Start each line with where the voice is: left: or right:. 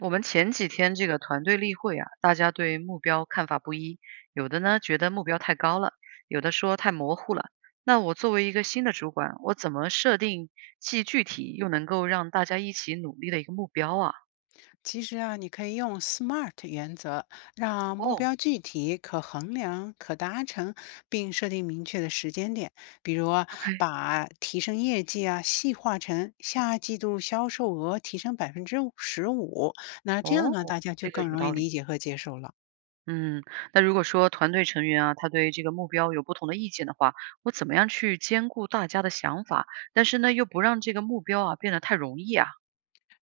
right: 我们前几天这个团队例会啊，大家对目标看法不一，有的呢觉得目标太高了，有的说太模糊了。那我作为一个新的主管，我怎么设定既具体又能够让大家一起努力的一个目标啊？
left: 其实啊，你可以用 SMART 原则，让目
right: 哦
left: 标具体、可衡量、可达成，并设定明确的时间点。比如啊
right: ，OK，
left: 把提升业绩啊细化成下季度销售额提升15%，那这样
right: 哦，
left: 呢，大家就
right: 这个
left: 更
right: 有
left: 容易
right: 道
left: 理
right: 理。
left: 解和接受了。
right: 嗯，那如果说团队成员啊，他对这个目标有不同的意见的话，我怎么样去兼顾大家的想法，但是呢又不让这个目标啊变得太容易啊，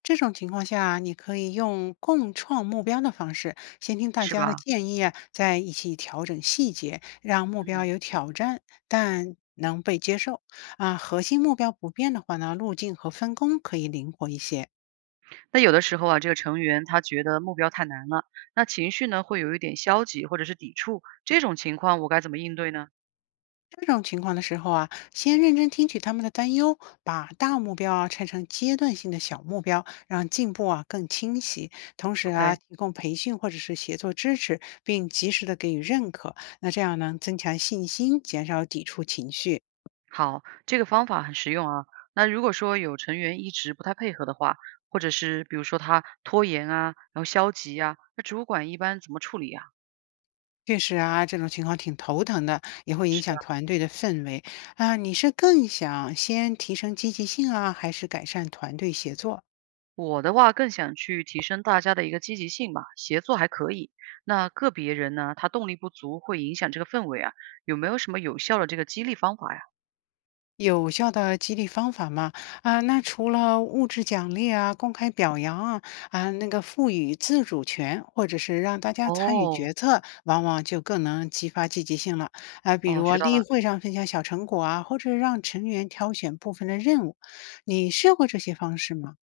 left: 这种情况下，你可以用共创目标的方式，先听大
right: 是
left: 家的
right: 吧？
left: 建议啊，再一起调整细节，让目标
right: 嗯。
left: 有挑战，但能被接受。啊，核心目标不变的话呢，路径和分工可以灵活一些。
right: 那有的时候啊，这个成员他觉得目标太难了，那情绪呢会有一点消极或者是抵触，这种情况我该怎么应对呢
left: 这种情况的时候啊，先认真听取他们的担忧，把大目标啊拆成阶段性的小目标，让进步啊更清晰。同时啊，
right: ？OK，
left: 提供培训或者是协作支持，并及时的给予认可。那这样能增强信心，减少抵触情绪。
right: 好，这个方法很实用啊。那如果说有成员一直不太配合的话，或者是比如说他拖延啊，然后消极啊，那主管一般怎么处理啊？
left: 确实啊，这种情况挺头疼的，也会影
right: 是
left: 响
right: 啊，
left: 团队的氛围啊。你是更想先提升积极性啊，还是改善团队协作啊？
right: 我的话更想去提升大家的一个积极性吧，协作还可以。那个别人呢，他动力不足会影响这个氛围啊，有没有什么有效的这个激励方法呀？
left: 有效的激励方法嘛？啊，那除了物质奖励啊、公开表扬啊、啊那个赋予自主权，或者是让大家参与
right: 哦
left: 决策，往往就更能激发积极性了。啊，比如
right: 哦，
left: 啊
right: 学到
left: 例
right: 了。
left: 会上分享小成果啊，或者让成员挑选部分的任务，你试过这些方式吗？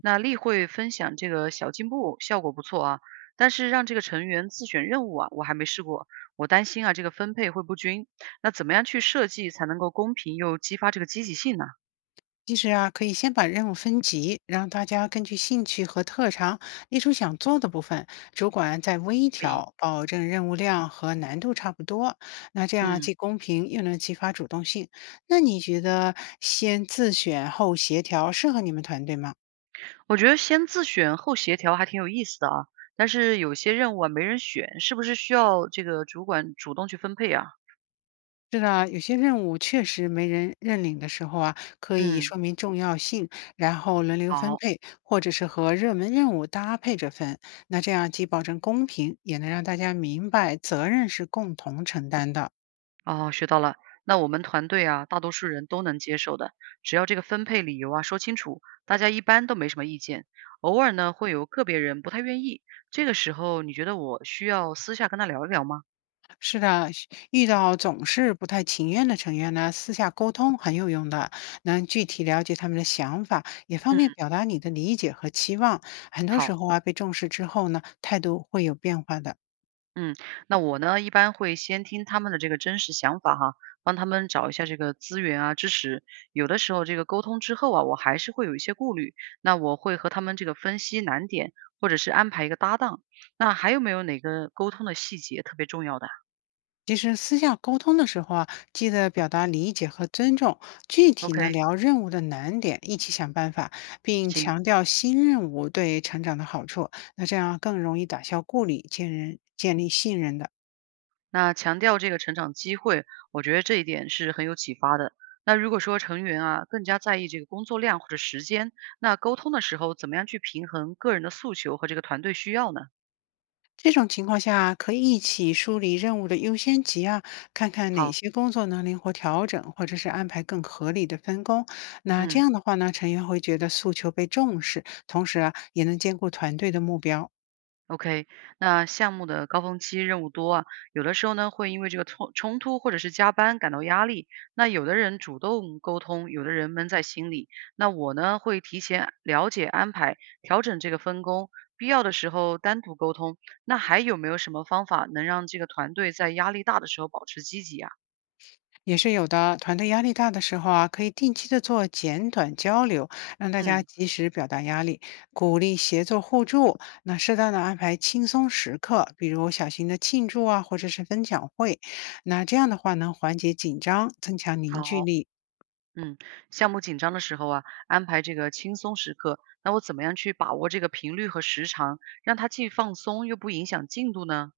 right: 那例会分享这个小进步，效果不错啊。但是让这个成员自选任务啊，我还没试过。我担心啊，这个分配会不均。那怎么样去设计才能够公平又激发这个积极性呢？
left: 其实啊，可以先把任务分级，让大家根据兴趣和特长列出想做的部分，主管再微
right: 可以，
left: 调，保证任务量和难度差不多。那这样
right: 嗯，
left: 既公平又能激发主动性。那你觉得先自选后协调适合你们团队吗？
right: 我觉得先自选后协调还挺有意思的啊。但是有些任务啊没人选，是不是需要这个主管主动去分配啊？
left: 是的，有些任务确实没人认领的时候啊，可以
right: 嗯，
left: 说明重要性，然后轮流分
right: 好。
left: 配，或者是和热门任务搭配着分。那这样既保证公平，也能让大家明白责任是共同承担的。
right: 哦，学到了。那我们团队啊，大多数人都能接受的，只要这个分配理由啊说清楚，大家一般都没什么意见。偶尔呢，会有个别人不太愿意，这个时候你觉得我需要私下跟他聊一聊吗？
left: 是的，遇到总是不太情愿的成员呢，私下沟通很有用的，能具体了解他们的想法，也方
right: 嗯，
left: 便表达你的理解和期望。很多时
right: 好。
left: 候啊，被重视之后呢，态度会有变化的。
right: 嗯，那我呢，一般会先听他们的这个真实想法哈，帮他们找一下这个资源啊、支持。有的时候这个沟通之后啊，我还是会有一些顾虑，那我会和他们这个分析难点，或者是安排一个搭档。那还有没有哪个沟通的细节特别重要的啊
left: 其实私下沟通的时候啊，记得表达理解和尊重，具体呢
right: ？OK，
left: 聊任务的难点，一起想办法，并强调新任务对成长的好处。那这样啊更容易打消顾虑，建立信任的。
right: 那强调这个成长机会，我觉得这一点是很有启发的。那如果说成员啊更加在意这个工作量或者时间，那沟通的时候怎么样去平衡个人的诉求和这个团队需要呢？
left: 这种情况下，可以一起梳理任务的优先级啊，看看哪
right: 好，
left: 些工作能灵活调整，或者是安排更合理的分工。那这
right: 嗯。
left: 样的话呢，成员会觉得诉求被重视，同时啊，也能兼顾团队的目标。
right: OK，那项目的高峰期任务多啊，有的时候呢会因为这个冲突或者是加班感到压力。那有的人主动沟通，有的人闷在心里。那我呢会提前了解安排，调整这个分工，必要的时候单独沟通。那还有没有什么方法能让这个团队在压力大的时候保持积极啊？
left: 也是有的。团队压力大的时候啊，可以定期的做简短交流，让大家
right: 嗯，
left: 及时表达压力，鼓励协作互助。那适当的安排轻松时刻，比如小型的庆祝啊，或者是分享会。那这样的话能缓解紧张，增强凝聚
right: 好。
left: 力。
right: 嗯，项目紧张的时候啊，安排这个轻松时刻，那我怎么样去把握这个频率和时长，让它既放松又不影响进度呢？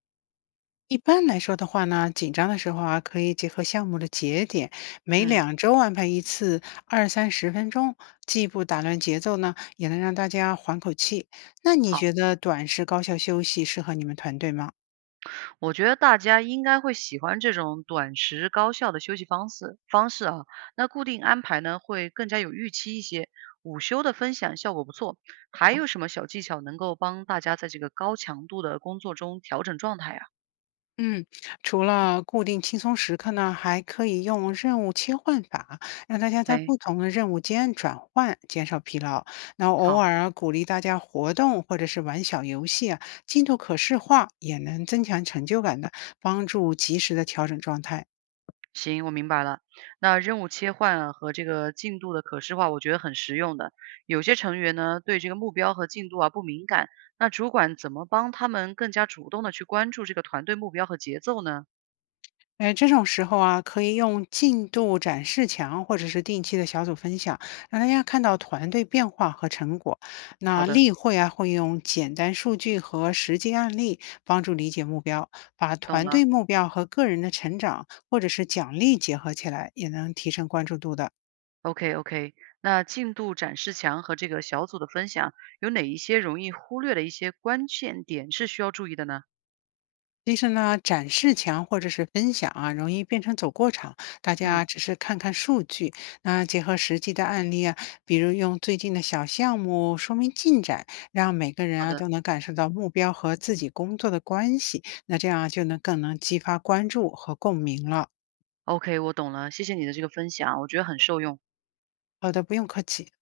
left: 一般来说的话呢，紧张的时候啊，可以结合项目的节点，每
right: 嗯，
left: 2周安排一次，20到30分钟，既不打乱节奏呢，也能让大家缓口气。那你
right: 好，
left: 觉得短时高效休息适合你们团队吗？
right: 我觉得大家应该会喜欢这种短时高效的休息方式啊。那固定安排呢，会更加有预期一些。午休的分享效果不错，还有什么小技巧能够帮大家在这个高强度的工作中调整状态啊？
left: 嗯，除了固定轻松时刻呢，还可以用任务切换法，让大家在
right: 哎，
left: 不同的任务间转换，减少疲劳。那偶
right: 好。
left: 尔啊鼓励大家活动或者是玩小游戏啊，进度可视化也能增强成就感的，帮助及时的调整状态。
right: 行，我明白了。那任务切换啊和这个进度的可视化，我觉得很实用的。有些成员呢，对这个目标和进度啊不敏感，那主管怎么帮他们更加主动的去关注这个团队目标和节奏呢？
left: 哎，这种时候啊，可以用进度展示墙或者是定期的小组分享，让大家看到团队变化和成果。
right: 好
left: 那
right: 的，
left: 例会啊，会用简单数据和实际案例帮助理解目标，把
right: 懂
left: 团
right: 了。
left: 队目标和个人的成长或者是奖励结合起来，也能提升关注度的。
right: OK OK，那进度展示墙和这个小组的分享，有哪一些容易忽略的一些关键点是需要注意的呢？
left: 其实呢，展示墙或者是分享啊，容易变成走过场，大家
right: 嗯，
left: 只是看看数据。那结合实际的案例啊，比如用最近的小项目说明进展，让每个人
right: 好
left: 啊都
right: 的。
left: 能感受到目标和自己工作的关系，那这样就能更能激发关注和共鸣了。
right: OK，我懂了，谢谢你的这个分享，我觉得很受用。
left: 好的，不用客气。